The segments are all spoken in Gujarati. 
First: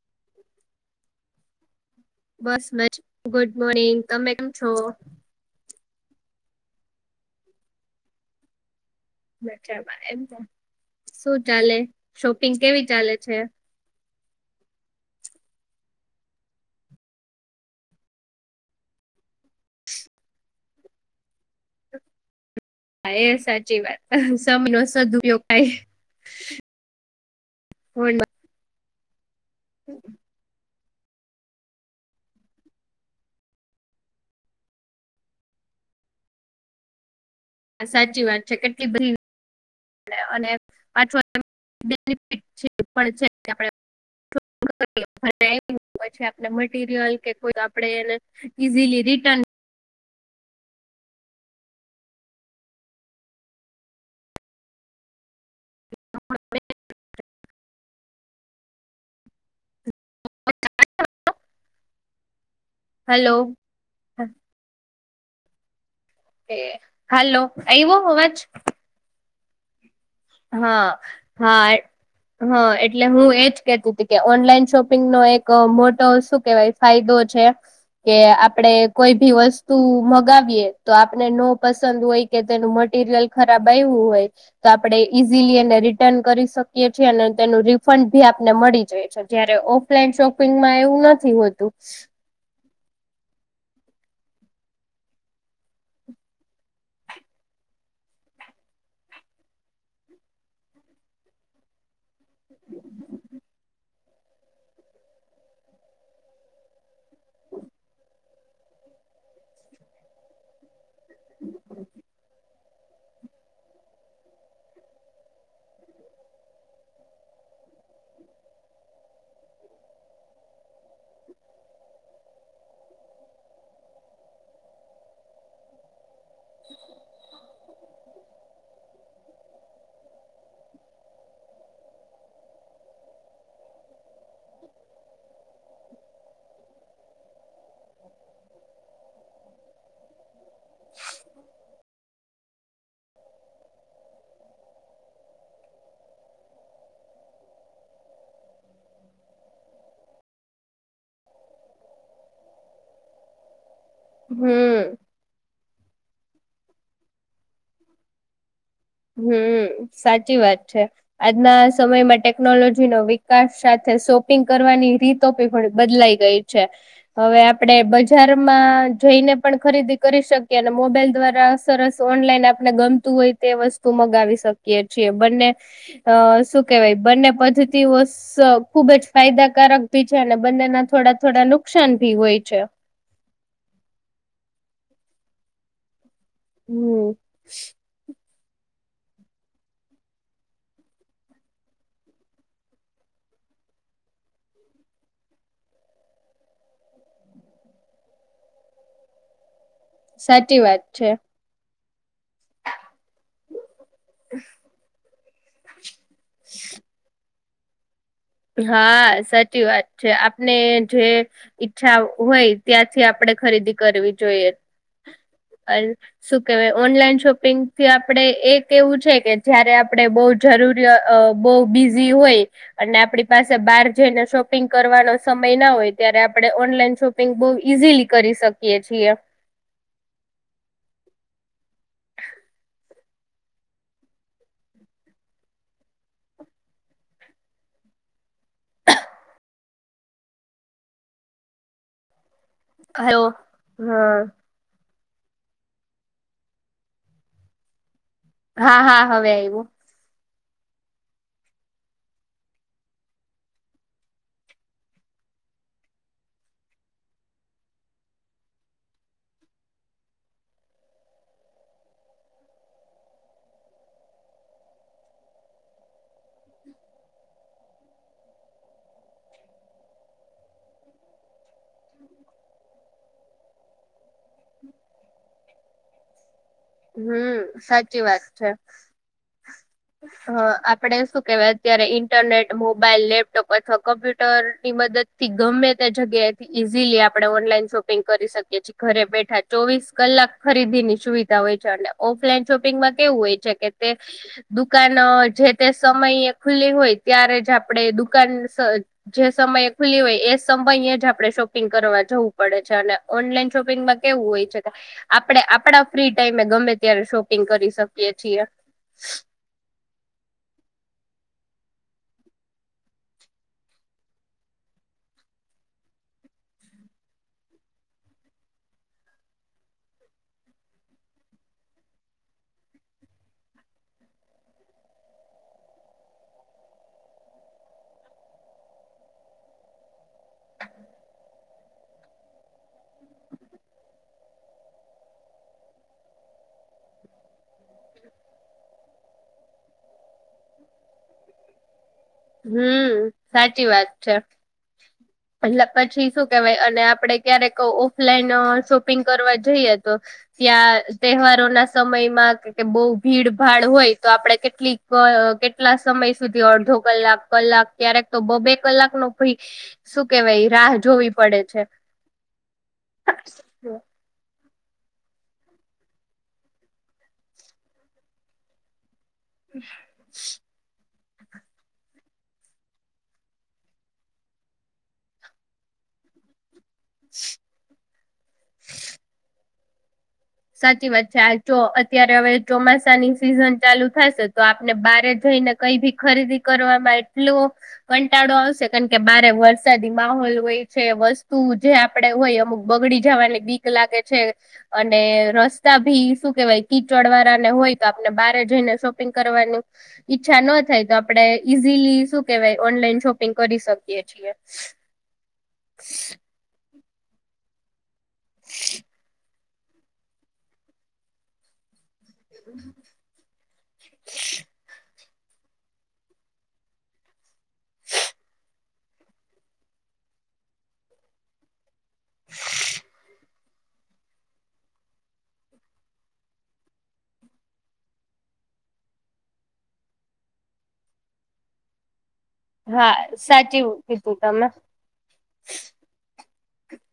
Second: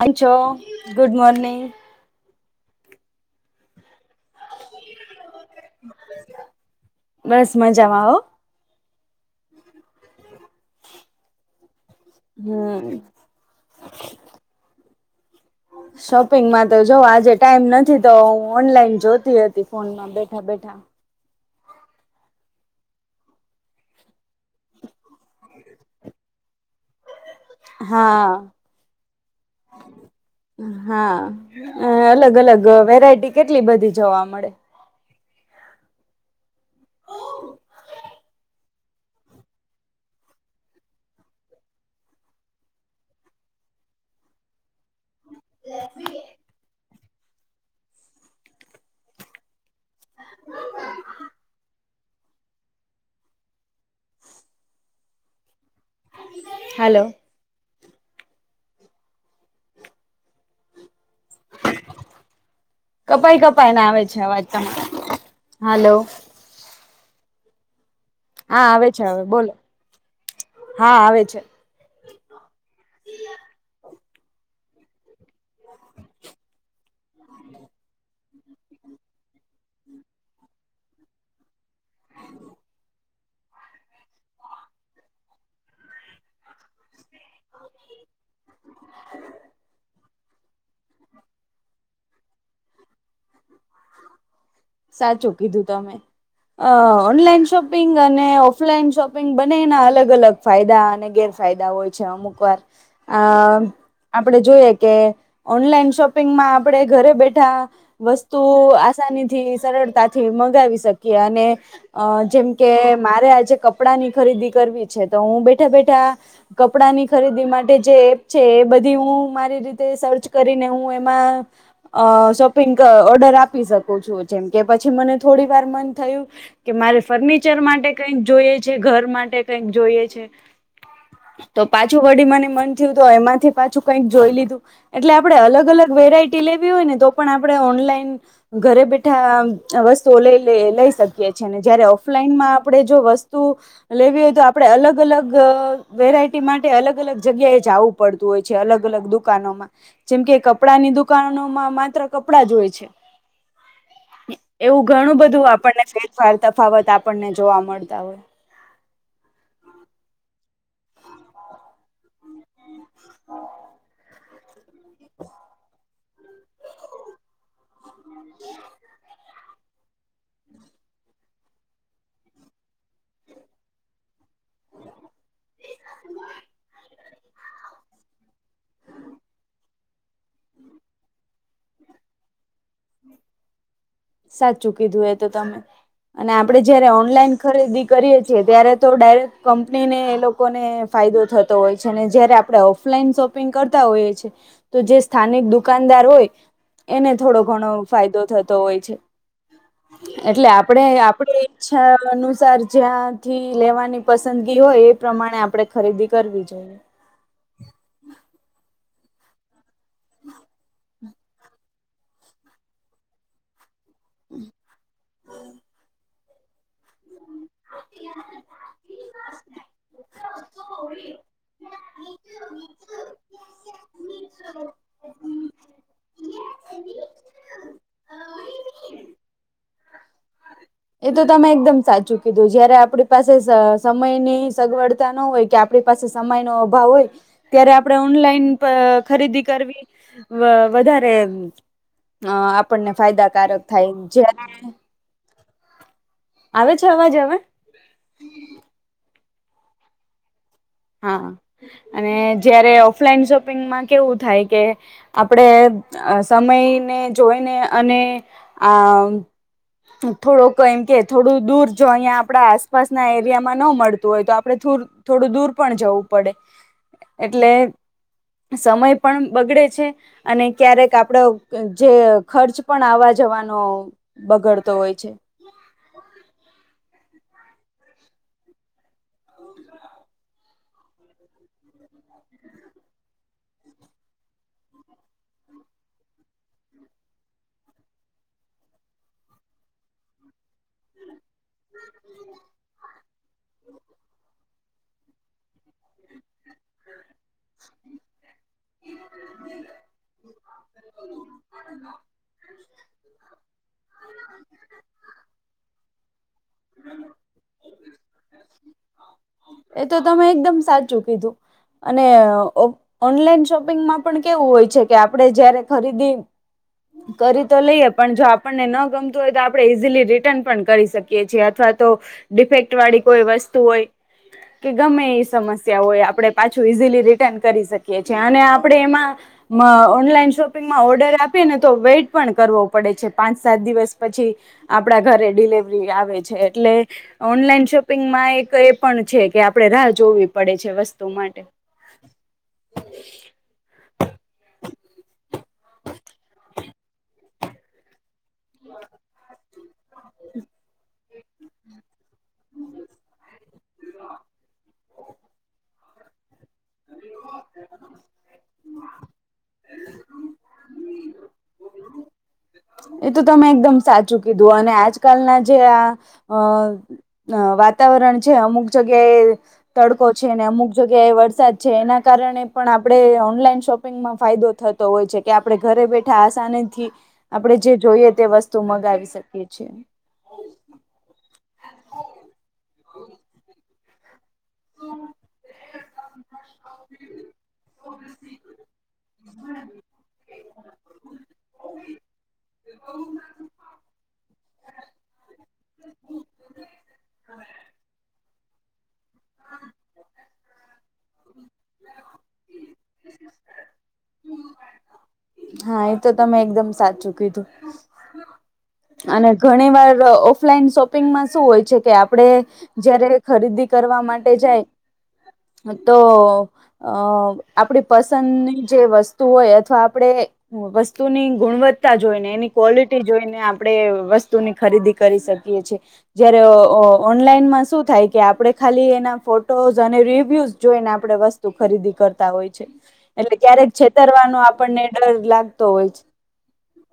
થચો ગુડ મોોર્નિંગ બસ મ ગુડ મોર્નિંગ તમે કેમ છો બસ મજામાં આવ બચા એમ શું ચાલે શોપિંગ કેવી હમ. ચાલે છે શોપિંગમાં તો જોવ આજે ટાઈમ નથી તો હું ઓનલાઈન જોતી હતી ફોનમાં બેઠા બેઠા [unintelligible] હ હા એ સાચી વાત સમનો સદપયોગ કાય હા ફોનમાં હા અલગ અલગ વેરાયટી કેટલી બધી જોવા મળે સાચી વાત છે કેટલી બધી અને પાછ બેનિટ છે પણ છે આપ આપ, મટીરિયલ કે કોઈ, આપણેે એને ઈઝીલી રિટર્ન હલો બ હેલો કપાઈ કપાઈને આવે છે, અવાજ ત હાલો હ હાલો અયુ હા, આવે છે, હ બોલો હા, આવે છે હા, હા એટલે હુ એજ, કેતી કે ઓનલાઈન શોપિગ નો એક મોટો શું કેવાય ફાયદો છે, કે આપે કોઈ ભી વસ્તુ મગાવીએ, તો આપને નો પસંદ હોય, કે તેનું મટીરિયલ ખરાબ હોય, તો આપણે ઇઝીલી એને રિટર્ન, કરી શકીએ છીએ અને તેનું રિફડ બી આપને મળી જાય છે, જ્યારે ઓફ ઓફલાઈન શોપિંગમા એવુ નથી, હોતુ સાચુ કીધુ, ત અમે અ ઓનલાઈન, શોપિંગ અને ઓફલાઈન શોપિગ, બને એના અલગ અલગ ફાયદા અને ગેર ફાયદા હોય છે, અમુક વાર આ આપણે જોઈએ, કે ઓનલાઈન શોપિંગમાં આપણે ઘરે બેઠા વસ્તુ ત આસાની થી, સરળતાથી મગાવી શકીએ અને જેમ કે મારે આજે કપડાની ખરીદી કરવી છે, તો હું બેઠા બેઠા કપડા ની ખરીદી માટે એપ છે, એ બધ હ મારી રી સર્ચ કરીને હું એમાંપ [unintelligible] ઓર આપી શુ છુ, જેમ કે પછી મને થોડી વાર મન થયુ, કે મારે ફર્નિચર માટે કઈ જોઈ છે, ઘર માટે કઈક જોઈએ છે. તો પાછું વડી મને મન થયું તો એમાંથી પાછુ, કઈક જોઈ, લીધુ એટલે આપડે અલગ અલગ વેરાઈટી લેવી હોય, ને તો પણ આપણે ઓનલાઈન ઘરે બેઠા વસ્તુઓ લઈ શકીએ છી, જયારે ઓફલાઈનમા આપણેે જો વસ્તુ લેવી હોય, તો આપડણે અલગ અલગ વેરાયટી માટે અલગ અલગ જગ્યાએ જવું પડત હોય છે, અલગ, અલગ દુકાનોમા જેમ કે કપડા ની દુકાનોમાં માત્ર કપડા જ હોય છે. એવુ હમ ઘણુ, બધુ આપણને ફેરફર તફાવત આપણને, જોવા મળતા હોય. હમ્મ, સાચી વાત છે. આજના સમયમાં ટેકનોલોજી નો વિકાસ સાથે, સો કરવાની રીતોી થોડી બદલાઈ ગઈ છે, હવે આપડે જારમા, જોઈને પણ ખરીદી કરી શકીએ અને મોબાઈલ દ્વારા સરસ ઓનલાઈન આપણે, ગમતુ હોય, તે વસ્તુ મગાવી શકીએ છીએ, બને શું કેવાય બંને પદ્ધતિઓ ખુબજ ફાયદાકારક ભી છે. અને બંનેના થોડા થોડા નુકસાન ભી હોય, છે. [unintelligible] સાચુ કીધુ એ તો તમે અને આપડે જયારે હમ ઓનલાઈન, ખરીદી કરીએ છે, ત્યારે તો ડાયરેક્ટ કંપનીને એ લોકોને ફાયદો થતો હોય છે, અનેને જય્યારે આપણે ઓફલાઈન શોપ પગ કરતા હોય છે, તો જે સ્થાનિક દુકાનદાર હોય એને થોડો ઘણો ફાયદો થતો, હોય છે. એટલે, સાચી વાત આપડે છે. આપડ અનુસાર જ્યાંથી લેવાની પસંદગી હોય, એ પ્રમાણે આપણે ખરીદી કરવી, જોઈએ હા, સાચી વાત છે, આપને જે ઈચ્છા હોય, ત્યાંથી આપડે ખરીદી કરવી જોઈએ શુ કેહેવાય, ઓનલાઈન શોપિંગ થી આપણે એક એવું છે, કે જયારે આપડણે બહ જરૂરી બહ બ હોય અને આપડી પાસે બહાર જઈને શોપિંગ કરવાનો સમય ના હોય ત્યારે, આપડે ઓનલાઈન શોપિંગ બહુ ઈઝીલી કરી. શકીએ છીએ. એ તો તમે એકદમ સાચું કીધું, જયારે આપણી પાસે સમયની સગવડતા ન હોય કે આપણી પાસે. સમય ન અભાવ હોય ત્યારે, આપડે ઓનલાઈન. ખરીદી કરવી વધારે. અ આપણને હલો ફાયદાકારક થાય હા જ્યારે. આવે છે અવાજ હવે. હા, હા હવે આવું. હા, અને જયારે ઓફલાઈન શોપિંગમાં કેવું થાય કે આપણેે અ, સમયને જોઈને અને આ. થોડુંક એમ કે, થોડું દૂર જો અહીયાં આપડા આસપાસ ના એરિયામાં ન મળતું હોય, તો આપડે થોડું થોડું દૂર પણ જવું પડે એટલે સમય પણ બગડે છે અને ક્યારેક આપડો જે ખર્ચ પણ આવા જવાનો બગડતો હોય છે. હમ, સાચી વાત છે. હ. આપણે શું કેહેવાય, અત્યારે ઇન્ટરનેટ, મોબાઈલ, લેપટોપ અથવા કમ્પ્યુટર ની મદદથી ગમે ગમે તે જગ્યાએથી ઈઝીલી આપણે ઓનલાઈન શોપિંગ કરી શકીએ છીએ, ઘરે બેઠા ચોવીસ કલાક ખરી ધ ની છું [unintelligible] હોય છે કે તે દુકાન જે તે સમયે ખુલ્લી હોય ત્યારે જ આપણેે દુકાન જે સમયે ખુલી હોય એ. સમયે જ આપણે શોપિંગ કરવા જવું પડે છે, અને ઓનલાઈન શોપિંગમાં કેવું હોય છે કે આપણે આપણા ફ્રી ટાઈમે ગમે ત્યારે શોપિંગ કરી શકીએ છીએ. એ તો તમે એકદમ સાચું કીધું. અને ઓનલાઈન શોપિંગમાં પણ કેવું હોય છે કે, આપણેે જયારે ખરીદી કરી તો લઈએ, પણ જો આપણને ન ગમતું હોય, તો આપણે ઈઝીલી રિટર્ન પણ કરી શકીએ છીએ અથવા ડિફેક્ટ વાળી કોઈ વસ્તુ હોય. કે ગમે એ સમસ્યા હોય, આપણે પાછું ઈઝીલી રિટર્ન કરી શકીએ છેએ અને આપડે એમાં ઓનલાઈન શોપિંગમાં ઓર્ડર આપ. આપીને તો વેટ પણ કરવો પડે છે, પાંચ-સાત દિવસ પછી આપડા ઘરે ડિલવરી આવે છે. એટલે ઓનલાઈન જો શોપિંગ એક એ પણ છે કે, આપણે રાહ જોવી પડે છે વસ્તુ માટે. હમ, સાચી વાત છે. એટલે પછી શું કેવાય, અને આપડે ક્યારેક ઓનલાઈન શોપિંગ કરવા જઈએ તો ત્યાં તહેવારો ના સમયમાં કે બહુ ભીડ ભાડ હોય, તો આપડે કેટલીક કેટલા સમય સમય સુધી, અડધો કલાક, કલાક, ક્યારેક તો બબ્બે કલાક નો ભી શું કેવાય રાહ જોવી પડે છે. એ તો તમે એકદમ સાચું. કીધું, અને આજકાલના જે આ વાતાવરણ છે, અમુક જગ્યા જગ્યા તડકો છે ને, અમુક જગ્યા જગ્યાએ વરસાદ છે, એના કારણે પણ આપણે ઓનલાઈન શોપિંગમાં ફાયદો થતો હોય છે કે, આપણે ઘરે બેઠા, આસાની થી આપણે જે જોઈએ તે વસ્તુ મગાવી શકીએ છીએ. સાચી વાત છે, આ અત્યારે હવે ચોમાસાની સિઝન ચાલુ થશે. તો આપને બારે જઈને કઈ ભી ખરીદી કરવામાં એટલો કંટાળો આવશે, કારણ કે બારે વરસાદી માહોલ હોય છે, વસ્તુ જે આપડે હોય, અમુક બગડી જવાની બીક લાગે છે. અને રસ્તા ભી શું કેવાય, કીચડ વાળાને હોય કે, આપને બારે જઈને શોપિંગ કરવાની ઈચ્છા ન થાય. આપણે ઈઝીલી શું કહેવાય, ઓનલાઈન શોપિંગ કરી શકીએ છીએ. હા, એ તો તમે એકદમ સાચું કીધું. અને ઘણી વાર ઓફલાઈન શોપિંગમાં શું હોય છે કે આપ આપડે જયારે ખરીદી કરવા માટે જાય હા હતો અ વસ્તુની ગુણવત્તા જોઈને એની ક્વોલિટી જોઈને આપે આપણે વસ્તુની ખરીદી કરી શકીએ છી જયારે ઓનલાઈનમાં શું થાય કે આપણે ખાલી એના ફોટોઝ અને રિવ્યૂઝ જોઈને આપણે વસ્તુ ખરીદી કરતા હોય હા એટલે સાચું ક્યારેક કીધું છેતરવાનો તમે. આપણને ડર લાગતો હોય છે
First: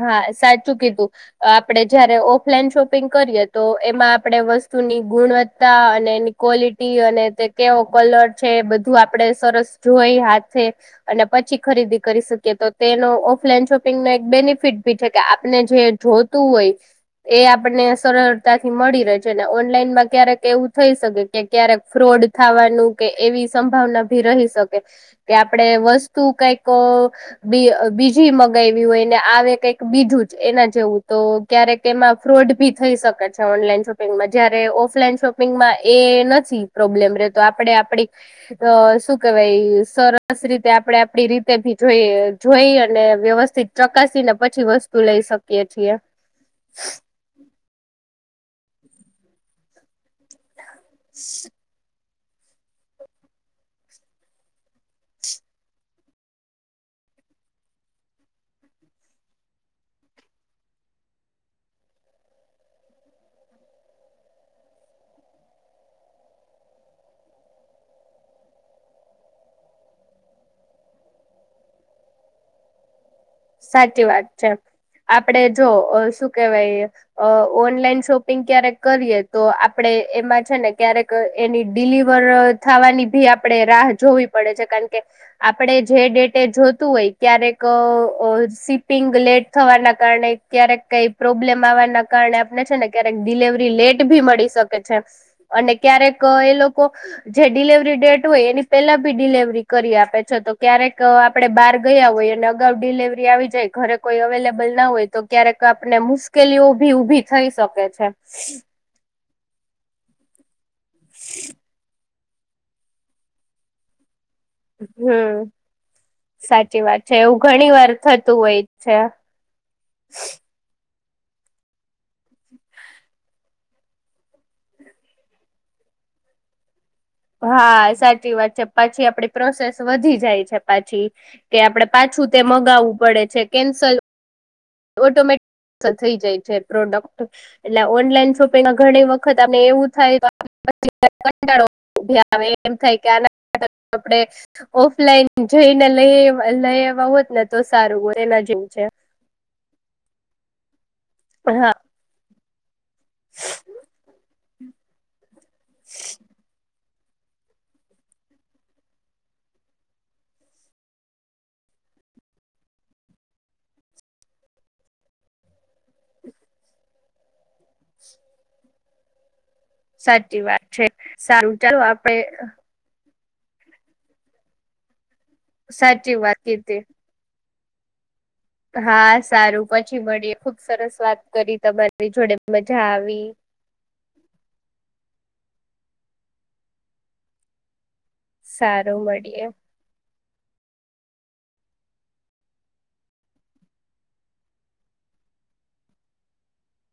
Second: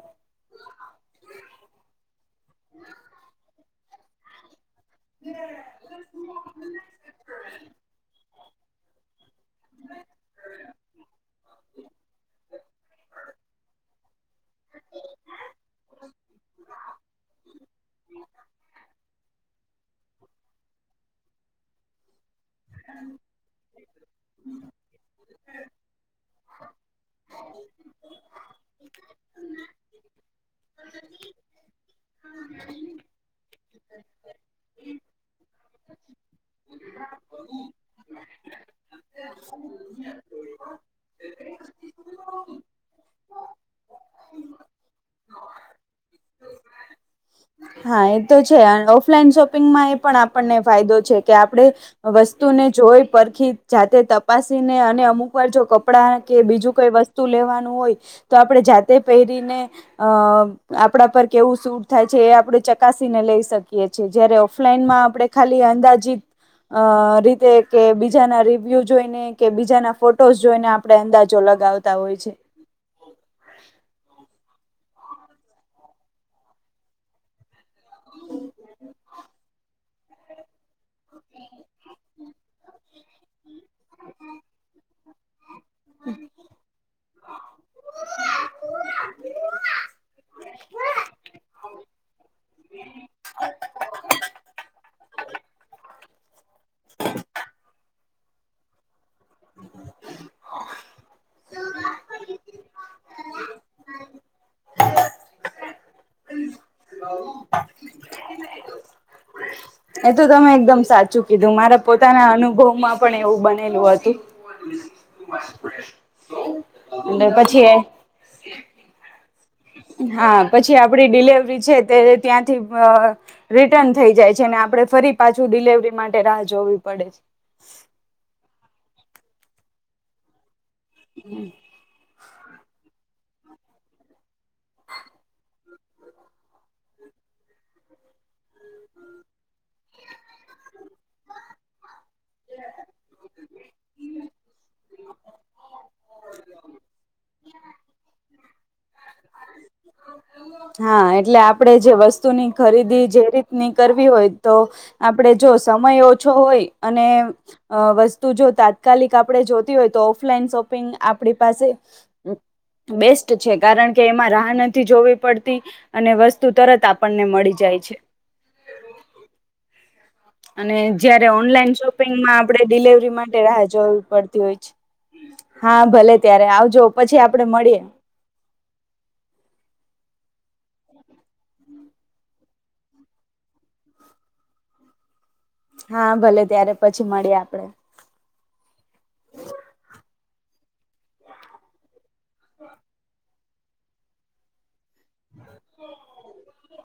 હા સાચું કીધું આપડે જયારે ઓફલાઈન શોપિંગ કરીએ તો એમાં આપણેે વસ્તુ વસ્તુ ની ગુણવત્તા અને એની ક્વોલિટી અને તે કેવો કલર છે બધું આપડે સરસ જોઈ હાથે અને પછી ખરીદી કરી શકીએ તો તેનો ઓફલાઈન શોપિંગ ન બેનિફિટ ભી છે કે આપને જે જોતું હોય એ આપણને સરળતાથી મળી રહે છે ને ઓનલાઈનમાં ક્યારેક એવું થઈ શકે કે ક્યારેક ફ્રોડ થવાનું કે એવી સંભાવના ભી રહી શકે કે આપણે વસ્તુ કઈક બીજી મગાયવી હોય ને આવે કઈક બીજું જ એના જેવું જયારે ઓફલાઈન શોપિંગમાં એ નથી પ્રોબ્લેમ રતો આપણે આપ કે ભાઈ સરસ રીતે આપણે આપડી રીતે ભી જોઈ જોઈ અને વ્યવસ્થિત ચકાસી ને પછી વસ્તુ લઈ શકીએ છીએ હા એ તો છે ઓફલાઈન શોપિંગમાં એ પણ આપણને ફાયદો છે કે આપડે વસ્તુને જોઈ પરખી જાતે તપાસીને અને અમુક વાર જો કપડાં કે બીજું કોઈ વત લેવા હોય તો આપણેે જાતે પહેરીને અ આપણા પર કેવું સટ થાય છે આપણે ચકાસીને લઈ શકીએ છીએ જયારે ઓફલાઈનમાં આપણે ખાલી અંદાજીત અ રીતે કે બીજાના રિવ્યુ જોઈને કે બીજાના ફોટોઝ જોઈને આપડે અંદાજો લાગ લગાવતા હોય છે સાચી વાત છે આપણે જો શું કેહેવાય ઓનલાઈન શોપિંગ ક્યારેક કરીએ તો આપણે આપ એમાં છે ને ક્યારેક એની ડિલિવર થવાની ભી આપડે રાહ જોવી પડે છે કારણ આપણેે જે ડેટે જોતું હોય ક્યારેક સીપિંગ લેટ થવાના કારણે ક્યારેક કઈ પ્રોબ્લેમ આવવાના કારણે આપણે છે ને ક્યારેક ડિલેવરી લેટ ભી મળી શકે છે અને ક્યારેક એ લોકો જે ડિલેવરી ડેટ હોય એની પહેલા બી ડિલેવરી કરી આપે છે તો ક્યારેક આપણે બહાર ગયા હોય અને અગાઉ ડિલેવરી આવી જાય ઘરે કોઈ અવેલેબલ ના હોય તો ક્યારેક આપને મુશ્કેલીઓ -ભી ઉભી થઈ શકે છે એ તો તમે એકદમ સાચું કીધું મારા પોતાના અનુભવમાં પણ એવું બનેલું હતું હમ સાચી વાત છે એટલે એવું ઘણી વાર પછી થતું હોય છે હા પછી આપ આપડી ડિલેવરી છે તે ત્યાંથી રિટર્ન થઈ જાય છે અને આપે ફરી પાછું ડિલેવરી માટે રાહ જોવી પડે છે હા સાચી વાત છે પછી આપડે -છી કે આપડણે પાછું તે મગાવવું પડે છે કેન્સલ ઓટોમેટ- થઈ જાય છે પ્રોડક્ટ એટલે ઓનલાઈન શોપિંગ ઘણી વખત આપને એવું થાય પછી કંટળો ઉભ આવે એમ થાય કે આ આપડણે ઓફલાઈન જઈને લઈ લઈ એવા હોત ને તો સારું હો એના જેવ છે હા એટલે આપડે હા જે વસ્તુની ખરીદી જે રીતની કરવી હોય તો આપડે જો સમય ઓછો હોય અને વસ્તુ જો તાત્કાલિક આપણે જોતી હોય તો ઓફલાઈન શોપિંગ આપણી પાસે બેસ્ટ છે કારણ કે કે એમાં રાહ નથી જોવી પડતી અને વસ્તુ તરત આપણને મળી જાય છે. [inaudible] સાચી વાત અને છે જયારે સારું ઓનલાઈન ચાલો શોપિંગમાં આપડે ડિલવરી મા ટે રા જોવી પડતી હોય હા ભલે સાચી વાત ત્યારે આવજો કીધી પછી આપ આપડે મળીએ. હા, સારું પછી મળી ખુબ સરસ વાત કરી તમારી જોડે મજા આવી. હા ભલે ત્યારે પછી મળી આપડે. સારું મળીએ [inaudible] [inaudible]